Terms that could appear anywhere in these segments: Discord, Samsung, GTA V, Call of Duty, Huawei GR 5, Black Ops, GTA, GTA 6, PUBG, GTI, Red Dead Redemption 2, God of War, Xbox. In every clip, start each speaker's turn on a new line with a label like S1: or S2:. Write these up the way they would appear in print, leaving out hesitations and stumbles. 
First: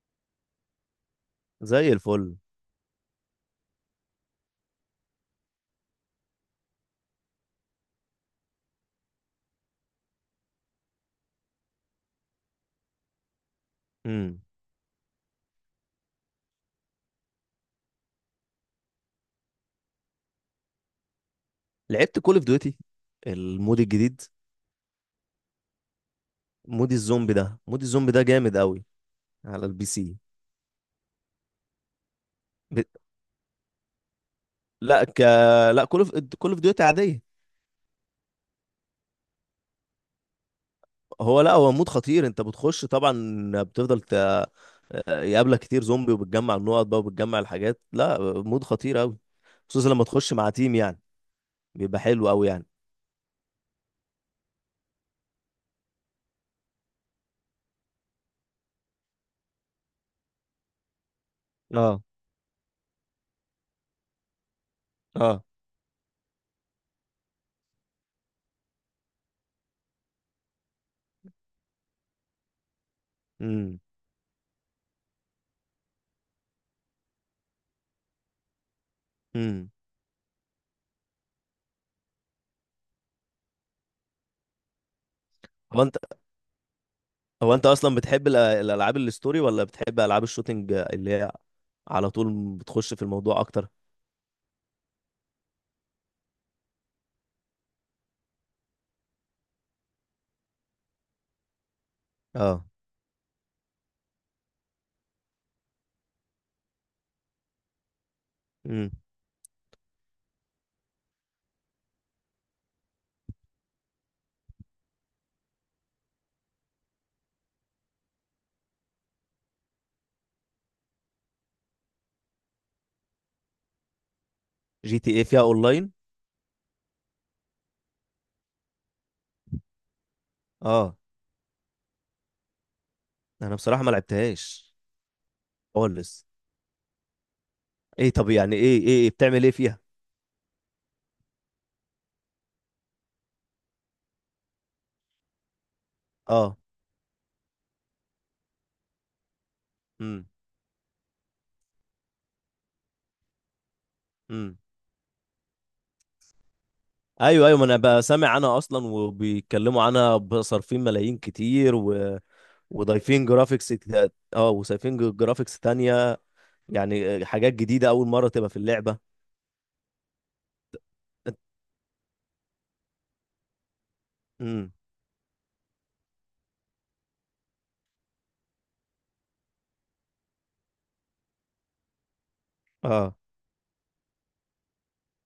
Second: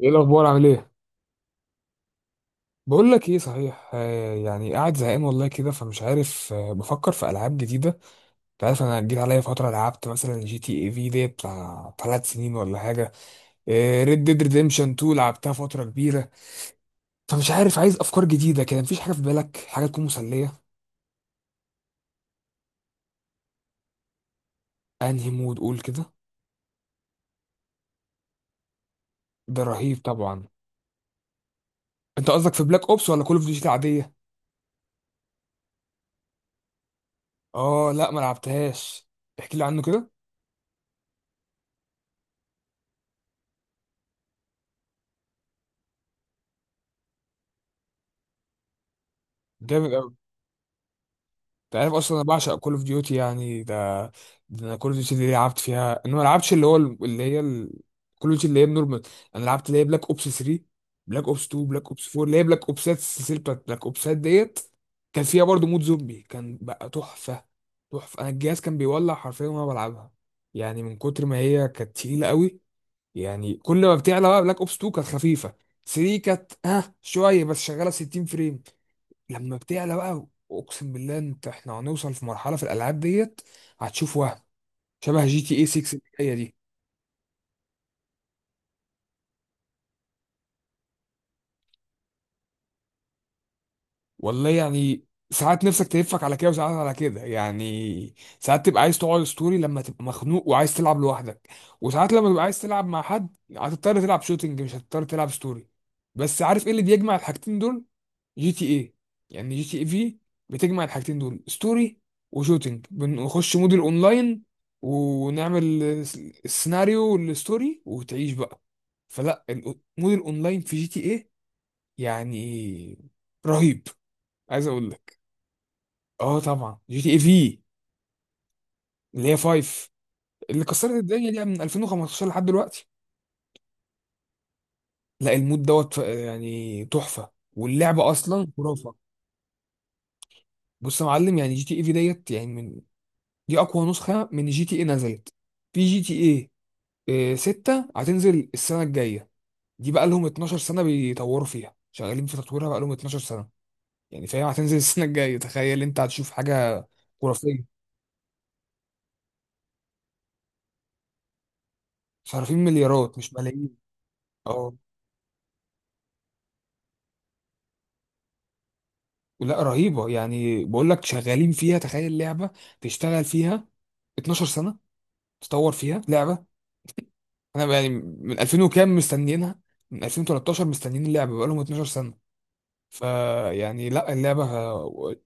S1: ايه الاخبار؟ عامل ايه؟
S2: زي الفل.
S1: بقول لك ايه صحيح. يعني قاعد زهقان والله كده، فمش عارف، بفكر في العاب جديده. انت عارف انا جيت عليا فتره لعبت مثلا جي تي اي في دي بتاع 3 سنين ولا حاجه. ريد
S2: امم
S1: ديد ريديمشن 2 لعبتها فتره كبيره. فمش عارف، عايز افكار جديده كده، مفيش حاجه في بالك حاجه تكون مسليه؟
S2: لعبت كول اوف ديوتي، المود الجديد.
S1: انهي مود؟ قول كده.
S2: مود الزومبي ده جامد قوي
S1: ده
S2: على البي
S1: رهيب
S2: سي.
S1: طبعا. انت قصدك في
S2: ب...
S1: بلاك اوبس ولا كول اوف ديوتي عاديه؟
S2: لا ك لا كول اوف كول اوف ديوتي عاديه.
S1: اه لا ما لعبتهاش. احكي لي عنه كده.
S2: هو لا هو مود خطير. انت بتخش طبعا، بتفضل ت... آه، يقابلك كتير زومبي، وبتجمع النقط بقى، وبتجمع الحاجات، لا مود خطير قوي، خصوصا لما
S1: جامد.
S2: تخش مع تيم يعني،
S1: انت عارف
S2: بيبقى
S1: اصلا انا
S2: حلو قوي
S1: بعشق
S2: يعني.
S1: كول اوف ديوتي يعني ده. ده انا كول اوف ديوتي دي لعبت فيها، انا ما لعبتش اللي هو اللي هي كول اوف ديوتي اللي هي نورمال. انا لعبت اللي هي بلاك اوبس 3، بلاك اوبس 2، بلاك
S2: اه،
S1: اوبس 4، اللي هي بلاك اوبسات، السلسله بتاعت بلاك اوبسات ديت. كان فيها
S2: اه.
S1: برضه مود زومبي كان بقى تحفه. تحفه. انا الجهاز كان بيولع حرفيا وانا بلعبها، يعني من كتر ما هي كانت تقيله قوي. يعني
S2: امم
S1: كل ما بتعلى بقى، بلاك اوبس 2 كانت خفيفه، 3 كانت ها شويه بس شغاله 60 فريم. لما
S2: امم
S1: بتعلى بقى، اقسم بالله، انت احنا هنوصل في مرحله في الالعاب ديت هتشوف وهم، شبه جي تي اي
S2: هو
S1: 6
S2: انت
S1: اللي هي دي.
S2: هو انت اصلا بتحب الالعاب الستوري ولا بتحب العاب الشوتينج اللي هي على طول بتخش في الموضوع اكتر؟
S1: والله يعني ساعات نفسك تلفك على كده وساعات على كده، يعني ساعات تبقى عايز تقعد ستوري لما تبقى مخنوق وعايز تلعب لوحدك، وساعات لما تبقى عايز
S2: اه.
S1: تلعب مع حد هتضطر تلعب شوتينج، مش هتضطر تلعب ستوري. بس عارف ايه اللي بيجمع الحاجتين دول؟ جي تي
S2: امم
S1: ايه. يعني جي تي ايه في بتجمع الحاجتين دول، ستوري وشوتينج. بنخش مود الاونلاين ونعمل السيناريو والستوري وتعيش بقى. فلا، مود الاونلاين في جي تي ايه يعني رهيب. عايز اقول
S2: جي تي
S1: لك،
S2: اي فيها اونلاين؟
S1: اه طبعا جي تي ايه في اللي هي 5، اللي كسرت
S2: اه،
S1: الدنيا دي من 2015 لحد دلوقتي.
S2: انا بصراحة ما لعبتهاش
S1: لا المود دوت
S2: خالص.
S1: يعني تحفة، واللعبة
S2: ايه؟ طب
S1: اصلا
S2: يعني، ايه ايه
S1: خرافة.
S2: إيه؟ بتعمل ايه فيها؟
S1: بص يا معلم، يعني جي تي ايه في ديت يعني من، دي اقوى نسخه من جي تي اي نزلت. في جي تي
S2: اه.
S1: اي 6 هتنزل السنه الجايه. دي بقى
S2: امم
S1: لهم 12 سنه بيطوروا فيها، شغالين في تطويرها بقى لهم 12 سنه. يعني فهي
S2: امم
S1: هتنزل السنه الجايه. تخيل انت هتشوف حاجه
S2: ايوه، ايوه،
S1: خرافيه.
S2: ما انا بسمع عنها اصلا وبيتكلموا عنها، بصرفين ملايين كتير و...
S1: صارفين مليارات مش ملايين.
S2: اه،
S1: اه
S2: جرافيكس تانية، يعني حاجات جديدة اول مرة تبقى في اللعبة.
S1: لا رهيبه، يعني بقول لك شغالين فيها، تخيل لعبه تشتغل فيها 12
S2: امم
S1: سنه، تطور فيها لعبه. انا يعني من 2000 وكام مستنيينها، من 2013 مستنيين اللعبه، بقى لهم 12 سنه.
S2: اه،
S1: فيعني لا اللعبة،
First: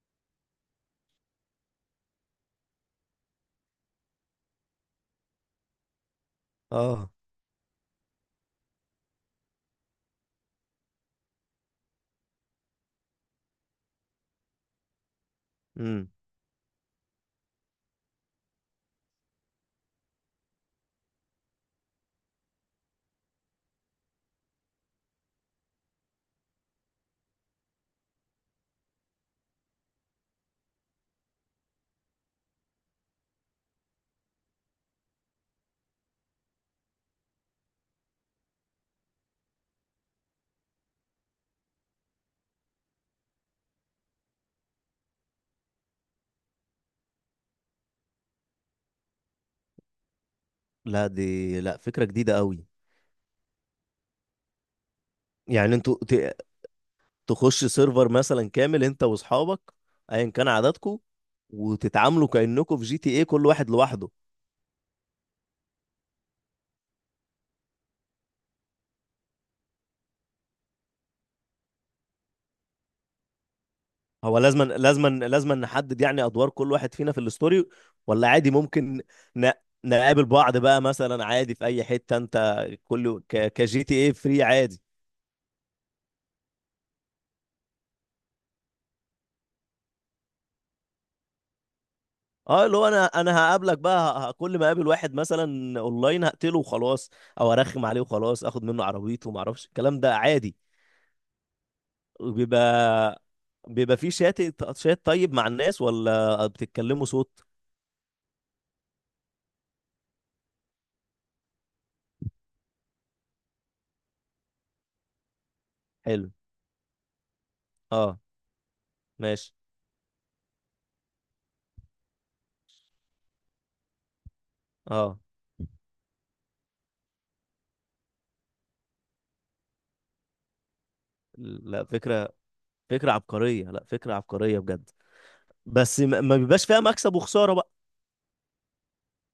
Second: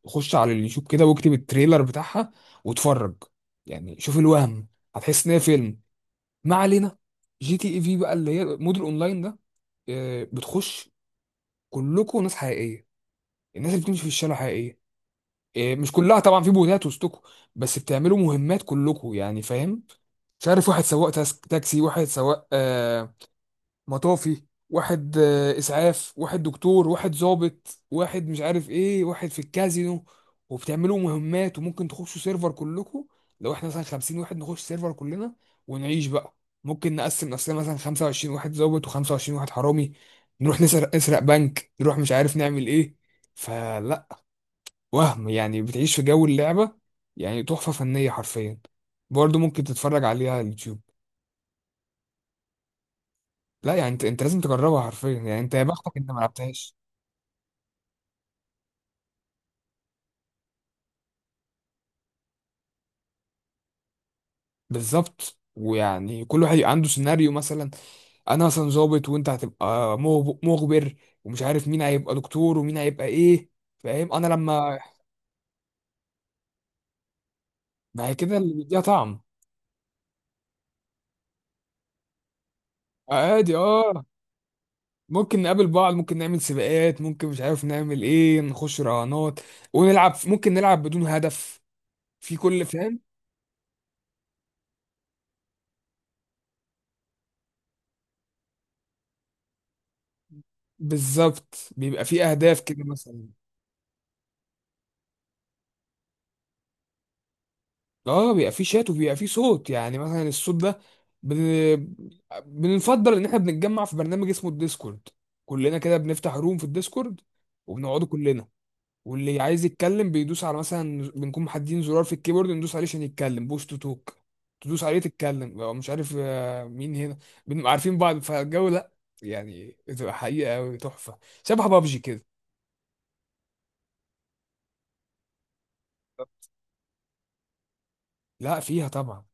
S1: خش على اليوتيوب كده واكتب التريلر بتاعها واتفرج، يعني شوف الوهم، هتحس ان هي فيلم. ما علينا.
S2: اه.
S1: جي تي اي في بقى اللي هي مود الاونلاين ده، بتخش كلكم ناس حقيقية. الناس اللي بتمشي في الشارع حقيقية، مش
S2: امم
S1: كلها طبعا، في بوتات وسطكم، بس بتعملوا مهمات كلكم يعني، فاهم؟ مش عارف، واحد سواق تاكسي، واحد سواق آه، مطافي، واحد اسعاف، واحد دكتور، واحد ضابط، واحد مش عارف ايه، واحد في الكازينو، وبتعملوا مهمات. وممكن تخشوا سيرفر كلكم، لو احنا مثلا 50 واحد نخش سيرفر كلنا ونعيش بقى. ممكن نقسم نفسنا مثلا 25 واحد ضابط و25 واحد حرامي، نروح نسرق، نسرق بنك، نروح مش عارف نعمل ايه. فلا، وهم، يعني بتعيش في جو اللعبة يعني تحفة فنية حرفيا. برضه ممكن تتفرج عليها على اليوتيوب.
S2: لا، دي لا فكرة جديدة قوي.
S1: لا يعني انت لازم تجربها حرفيا. يعني انت يا
S2: يعني
S1: بختك
S2: انتوا
S1: انت ما لعبتهاش.
S2: تخش سيرفر مثلا كامل انت واصحابك، ايا كان عددكم، وتتعاملوا كأنكم في جي تي ايه كل واحد لوحده؟
S1: بالظبط، ويعني كل واحد يبقى عنده سيناريو مثلا. انا مثلا ظابط، وانت هتبقى مخبر، ومش عارف مين هيبقى دكتور ومين هيبقى ايه. فاهم انا
S2: هو لازما
S1: لما،
S2: لازما لازما نحدد يعني ادوار كل واحد فينا في الستوري،
S1: ما هي
S2: ولا
S1: كده
S2: عادي
S1: اللي ليها
S2: ممكن
S1: طعم.
S2: ن... نقابل بعض بقى مثلا عادي في اي حتة انت، كل
S1: عادي
S2: كجي تي
S1: اه،
S2: ايه فري عادي؟
S1: ممكن نقابل بعض، ممكن نعمل سباقات، ممكن مش عارف نعمل ايه، نخش رهانات ونلعب، ممكن نلعب بدون هدف، في كل،
S2: اه، اللي هو
S1: فاهم؟
S2: انا هقابلك بقى، كل ما اقابل واحد مثلا اونلاين هقتله وخلاص، او ارخم عليه وخلاص اخد منه عربيته وما اعرفش الكلام ده عادي.
S1: بالظبط، بيبقى في اهداف كده
S2: بيبقى
S1: مثلا.
S2: بيبقى في شات، شات طيب مع الناس ولا بتتكلموا صوت؟
S1: اه بيبقى فيه شات وبيبقى فيه صوت. يعني مثلا الصوت ده، بن... بنفضل ان احنا بنتجمع في برنامج اسمه الديسكورد. كلنا كده
S2: حلو.
S1: بنفتح روم في الديسكورد، وبنقعدوا
S2: اه.
S1: كلنا، واللي
S2: ماشي.
S1: عايز يتكلم بيدوس على، مثلا بنكون محددين زرار في الكيبورد ندوس عليه عشان يتكلم، بوش تو توك. تدوس عليه
S2: اه.
S1: تتكلم، لو مش عارف مين هنا، بنبقى عارفين بعض فالجو. لا يعني بتبقى حقيقة أوي، تحفة. شبه
S2: لا،
S1: بابجي كده.
S2: فكرة. فكرة عبقرية لا فكرة عبقرية بجد. بس ما بيبقاش فيها مكسب وخسارة بقى؟
S1: لا فيها طبعا.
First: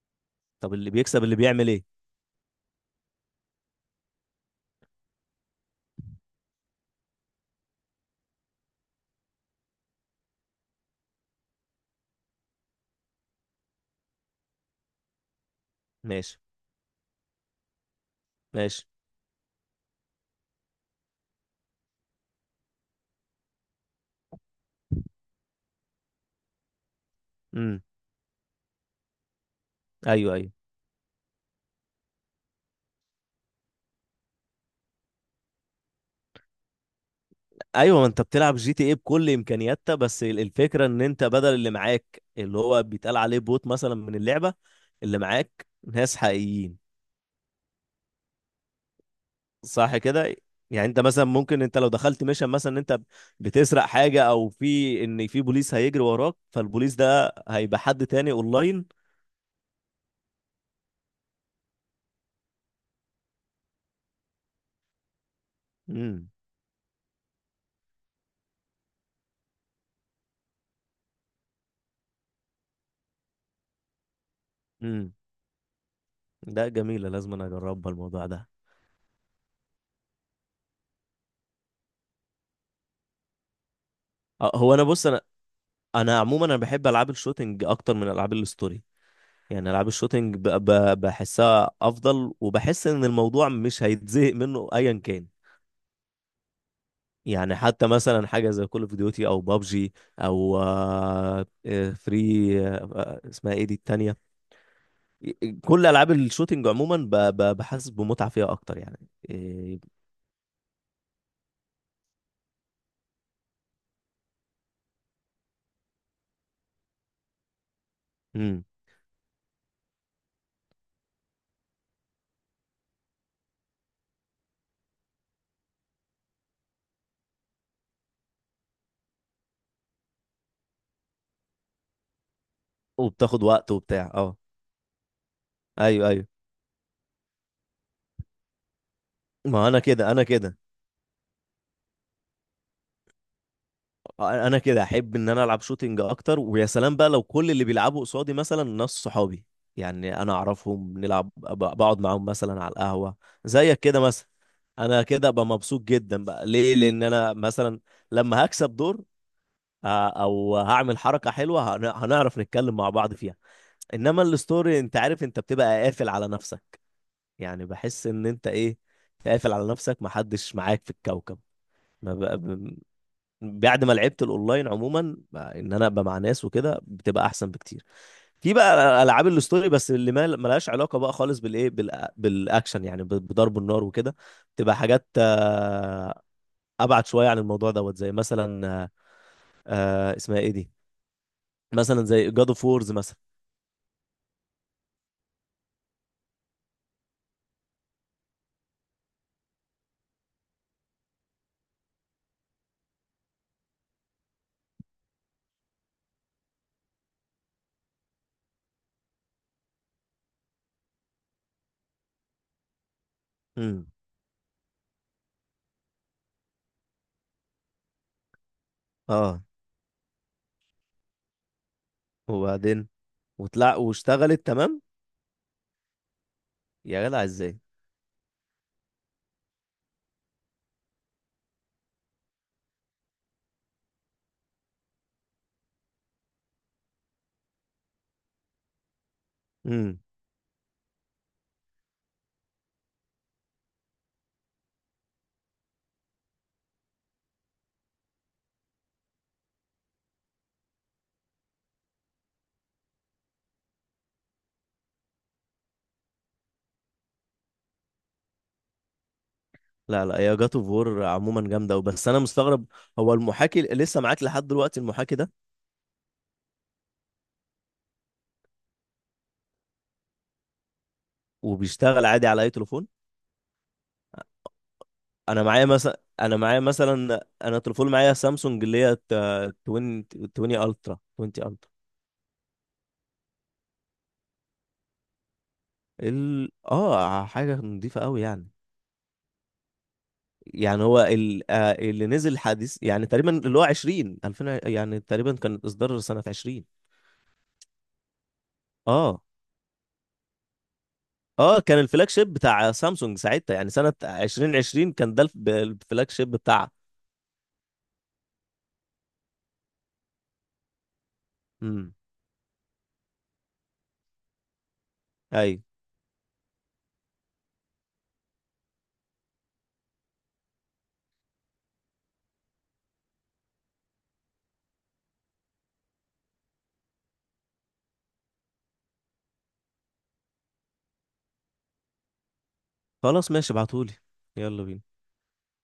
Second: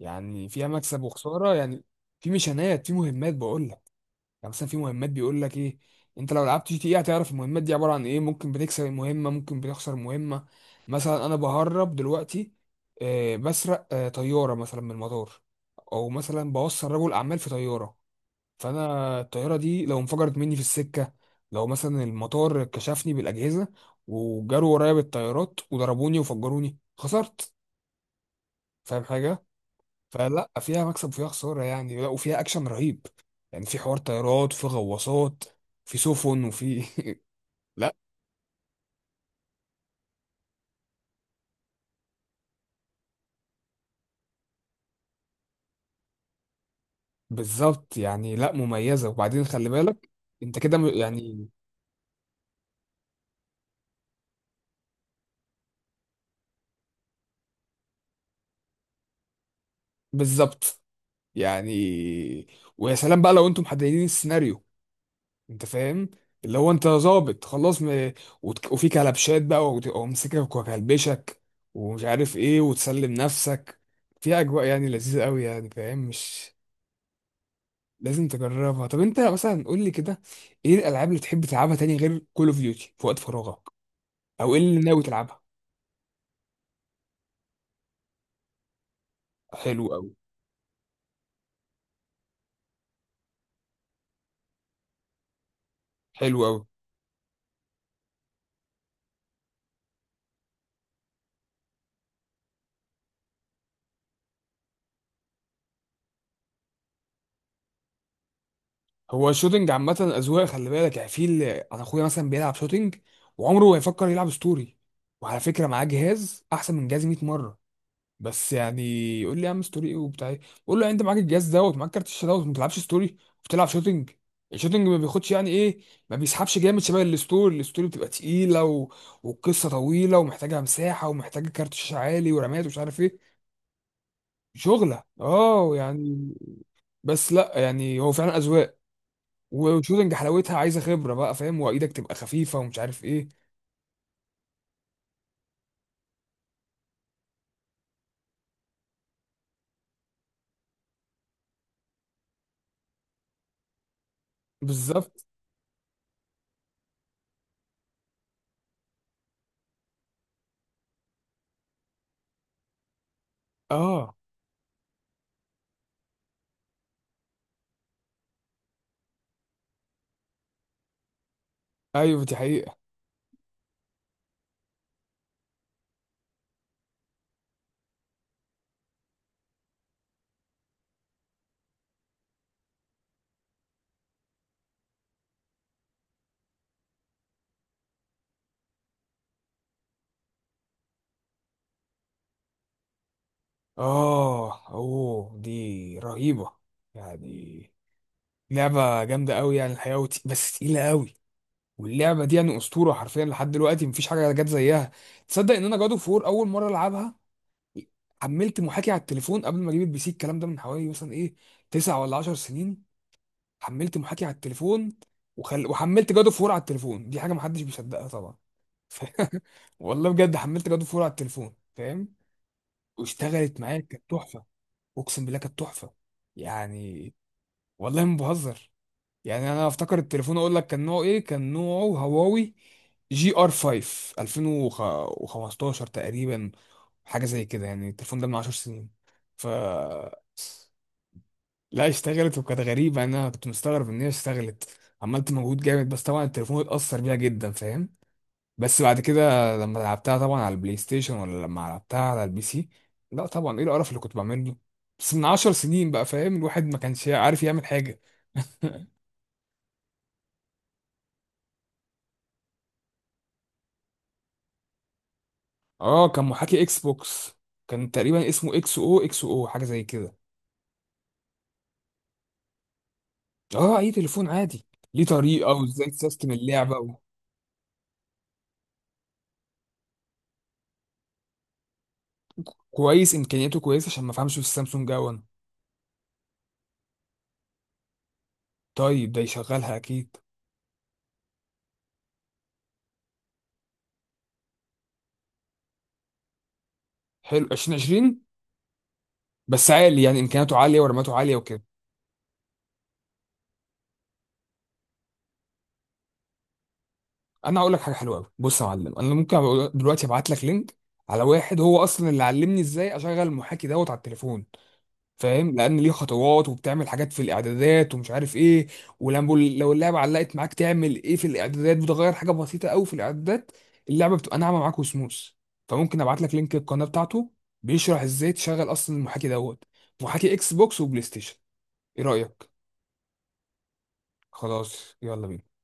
S1: يعني فيها
S2: طب اللي
S1: مكسب
S2: بيكسب اللي
S1: وخسارة
S2: بيعمل
S1: يعني.
S2: ايه؟
S1: في ميشنات، في مهمات بقول لك. يعني مثلا في مهمات بيقول لك ايه، انت لو لعبت جي تي ايه هتعرف المهمات دي عباره عن ايه. ممكن بتكسب المهمه، ممكن بتخسر مهمه. مثلا انا بهرب دلوقتي، بسرق طياره مثلا من المطار. او
S2: ماشي،
S1: مثلا بوصل رجل اعمال في طياره.
S2: ماشي.
S1: فانا الطياره دي لو انفجرت مني في السكه، لو مثلا المطار كشفني بالاجهزه وجروا ورايا بالطيارات وضربوني وفجروني، خسرت.
S2: امم
S1: فاهم حاجه؟
S2: ايوه،
S1: فلا
S2: ايوه،
S1: فيها مكسب وفيها خسارة يعني. لا وفيها أكشن رهيب. يعني في حوار طيارات، في غواصات، في سفن، وفي لا
S2: ايوه، ما انت بتلعب جي تي ايه بكل امكانياتها، بس الفكرة ان انت بدل اللي معاك، اللي هو بيتقال عليه بوت مثلا من اللعبة، اللي معاك ناس حقيقيين.
S1: بالظبط، يعني لا مميزة. وبعدين خلي
S2: صح
S1: بالك،
S2: كده؟
S1: أنت كده
S2: يعني انت مثلا
S1: يعني.
S2: ممكن انت لو دخلت ميشن مثلا ان انت بتسرق حاجه، او في ان في بوليس هيجري وراك، فالبوليس ده هيبقى حد تاني اونلاين؟
S1: بالظبط يعني، ويا سلام بقى لو أنتم محددين السيناريو، أنت فاهم؟
S2: امم
S1: اللي هو أنت ظابط خلاص، وفي كلبشات بقى، ومسكك وكلبشك، ومش عارف إيه وتسلم نفسك. فيها أجواء يعني
S2: امم
S1: لذيذة أوي، يعني فاهم مش؟
S2: ده جميله، لازم انا اجربها الموضوع
S1: لازم
S2: ده.
S1: تجربها. طب انت مثلا قول لي كده، ايه الالعاب اللي تحب تلعبها تاني غير كول اوف ديوتي في وقت فراغك؟
S2: اه،
S1: او ايه
S2: هو
S1: اللي
S2: انا
S1: ناوي
S2: بص، انا
S1: تلعبها؟
S2: انا عموما انا بحب العاب الشوتينج اكتر من العاب الستوري. يعني
S1: حلو
S2: العاب
S1: قوي،
S2: الشوتينج بحسها افضل، وبحس ان الموضوع مش هيتزهق منه ايا كان.
S1: حلو قوي.
S2: يعني حتى مثلا حاجه زي كول اوف ديوتي او بابجي، او فري، آه، اسمها ايه دي التانية؟ كل العاب الشوتينج عموما بحس بمتعه فيها اكتر يعني.
S1: هو الشوتينج
S2: إيه.
S1: عامه اذواق، خلي بالك. يعني في اللي، انا اخويا مثلا بيلعب شوتينج وعمره ما يفكر يلعب ستوري. وعلى فكره معاه جهاز احسن من جهازي 100 مره، بس
S2: امم
S1: يعني يقول لي يا عم ستوري ايه وبتاع ايه. بقول له يعني انت معاك الجهاز دوت، معاك كارت الشاشه دوت، ما بتلعبش ستوري وبتلعب شوتنج. الشوتنج ما بياخدش يعني ايه، ما بيسحبش جامد شبه الستوري. الستوري بتبقى تقيله والقصه طويله ومحتاجه مساحه ومحتاجه كارت شاشه عالي ورامات ومش عارف ايه،
S2: وبتاخد وقت وبتاع، اه،
S1: شغله اه
S2: ايوه، ايوه.
S1: يعني. بس لا يعني هو فعلا اذواق.
S2: ما انا كده،
S1: والشوتنج
S2: انا
S1: حلاوتها
S2: كده
S1: عايزه خبره بقى، فاهم؟ وايدك تبقى خفيفه ومش عارف ايه.
S2: انا كده احب ان انا العب شوتينج اكتر، ويا سلام بقى لو كل اللي بيلعبوا قصادي مثلا ناس صحابي، يعني انا اعرفهم، نلعب، بقعد معاهم مثلا على القهوه، زيك كده مثلا. انا
S1: بالظبط.
S2: كده ابقى مبسوط جدا بقى، ليه؟ لان انا مثلا لما هكسب دور، او هعمل حركه حلوه، هنعرف نتكلم مع بعض فيها.
S1: اه
S2: انما الستوري انت عارف انت بتبقى قافل على نفسك. يعني بحس ان انت ايه، قافل على نفسك، محدش معاك في الكوكب. ما
S1: ايوه دي
S2: بقى
S1: حقيقه.
S2: بعد ما لعبت الاونلاين عموما، بقى ان انا ابقى مع ناس وكده بتبقى احسن بكتير. في بقى العاب الاستوري بس اللي ما ملهاش علاقه بقى خالص بالايه، بالاكشن، يعني بضرب النار وكده. بتبقى حاجات ابعد شويه عن الموضوع دوت، زي مثلا، اسمها ايه دي؟ مثلا زي جاد اوف وورز مثلا.
S1: اه اوه دي رهيبة، يعني لعبة جامدة قوي يعني الحقيقة بس تقيلة قوي. واللعبة دي يعني أسطورة حرفيا لحد دلوقتي، مفيش حاجة جت زيها. تصدق إن أنا جادو فور أول مرة ألعبها حملت محاكي على التليفون قبل ما أجيب البي سي؟ الكلام ده من حوالي مثلا إيه، 9 ولا 10 سنين.
S2: امم
S1: حملت محاكي على التليفون، وحملت جادو فور على التليفون. دي حاجة محدش بيصدقها طبعا. ف...
S2: اه،
S1: والله بجد حملت جادو فور على التليفون، فاهم؟
S2: وبعدين.
S1: واشتغلت
S2: وطلع
S1: معايا، كانت تحفة.
S2: واشتغلت تمام.
S1: اقسم بالله كانت تحفه
S2: يا
S1: يعني.
S2: جدع ازاي؟
S1: والله ما بهزر، يعني انا افتكر التليفون اقول لك كان نوعه ايه، كان نوعه هواوي جي ار 5 2015 تقريبا، حاجه زي كده. يعني التليفون ده من 10 سنين. ف
S2: امم
S1: لا اشتغلت وكانت غريبه، انا كنت مستغرب ان هي اشتغلت، عملت مجهود جامد، بس طبعا التليفون اتاثر بيها جدا، فاهم؟ بس بعد كده لما لعبتها طبعا على البلاي ستيشن، ولا لما لعبتها على البي سي، لا طبعا، ايه القرف اللي كنت بعمله. بس من 10 سنين بقى، فاهم؟ الواحد ما كانش عارف يعمل حاجة.
S2: لا، لا، يا جاد اوف وور عموما جامده، وبس انا مستغرب، هو المحاكي لسه معاك لحد دلوقتي المحاكي ده؟
S1: اه كان محاكي اكس بوكس. كان تقريبا اسمه اكس او اكس او حاجة زي كده.
S2: وبيشتغل عادي على اي تليفون؟
S1: اه اي تليفون عادي، ليه طريقة وازاي تسيستم اللعبة و...
S2: انا تليفون معايا سامسونج، اللي هي 20، 20 الترا.
S1: كويس، امكانياته كويسة عشان ما فهمش في السامسونج اون.
S2: اه، حاجه نظيفه قوي يعني.
S1: طيب ده يشغلها اكيد.
S2: يعني هو آه، اللي نزل حديث، يعني تقريبا، اللي هو 20، 2000، يعني تقريبا كان اصدار سنه 20.
S1: حلو 2020.
S2: اه،
S1: بس عالي يعني، امكانياته عالية ورماته عالية
S2: اه.
S1: وكده.
S2: كان الفلاج شيب بتاع سامسونج ساعتها، يعني سنه 2020 كان ده الفلاج شيب بتاعها.
S1: انا هقول لك حاجه حلوه قوي. بص يا معلم، انا ممكن أبقى دلوقتي ابعت لك لينك على واحد هو
S2: امم
S1: اصلا اللي علمني ازاي اشغل المحاكي دوت على التليفون. فاهم،
S2: ايوه،
S1: لان ليه خطوات وبتعمل حاجات في الاعدادات ومش عارف ايه. ولما لو اللعبه علقت معاك تعمل ايه في الاعدادات، بتغير حاجه بسيطه قوي في الاعدادات، اللعبه بتبقى ناعمه معاك وسموث. فممكن ابعت لك لينك القناه بتاعته، بيشرح ازاي تشغل اصلا المحاكي دوت، محاكي اكس بوكس وبلاي ستيشن. ايه رايك؟
S2: خلاص، ماشي، ابعتهولي. يلا
S1: خلاص
S2: بينا.
S1: يلا بينا.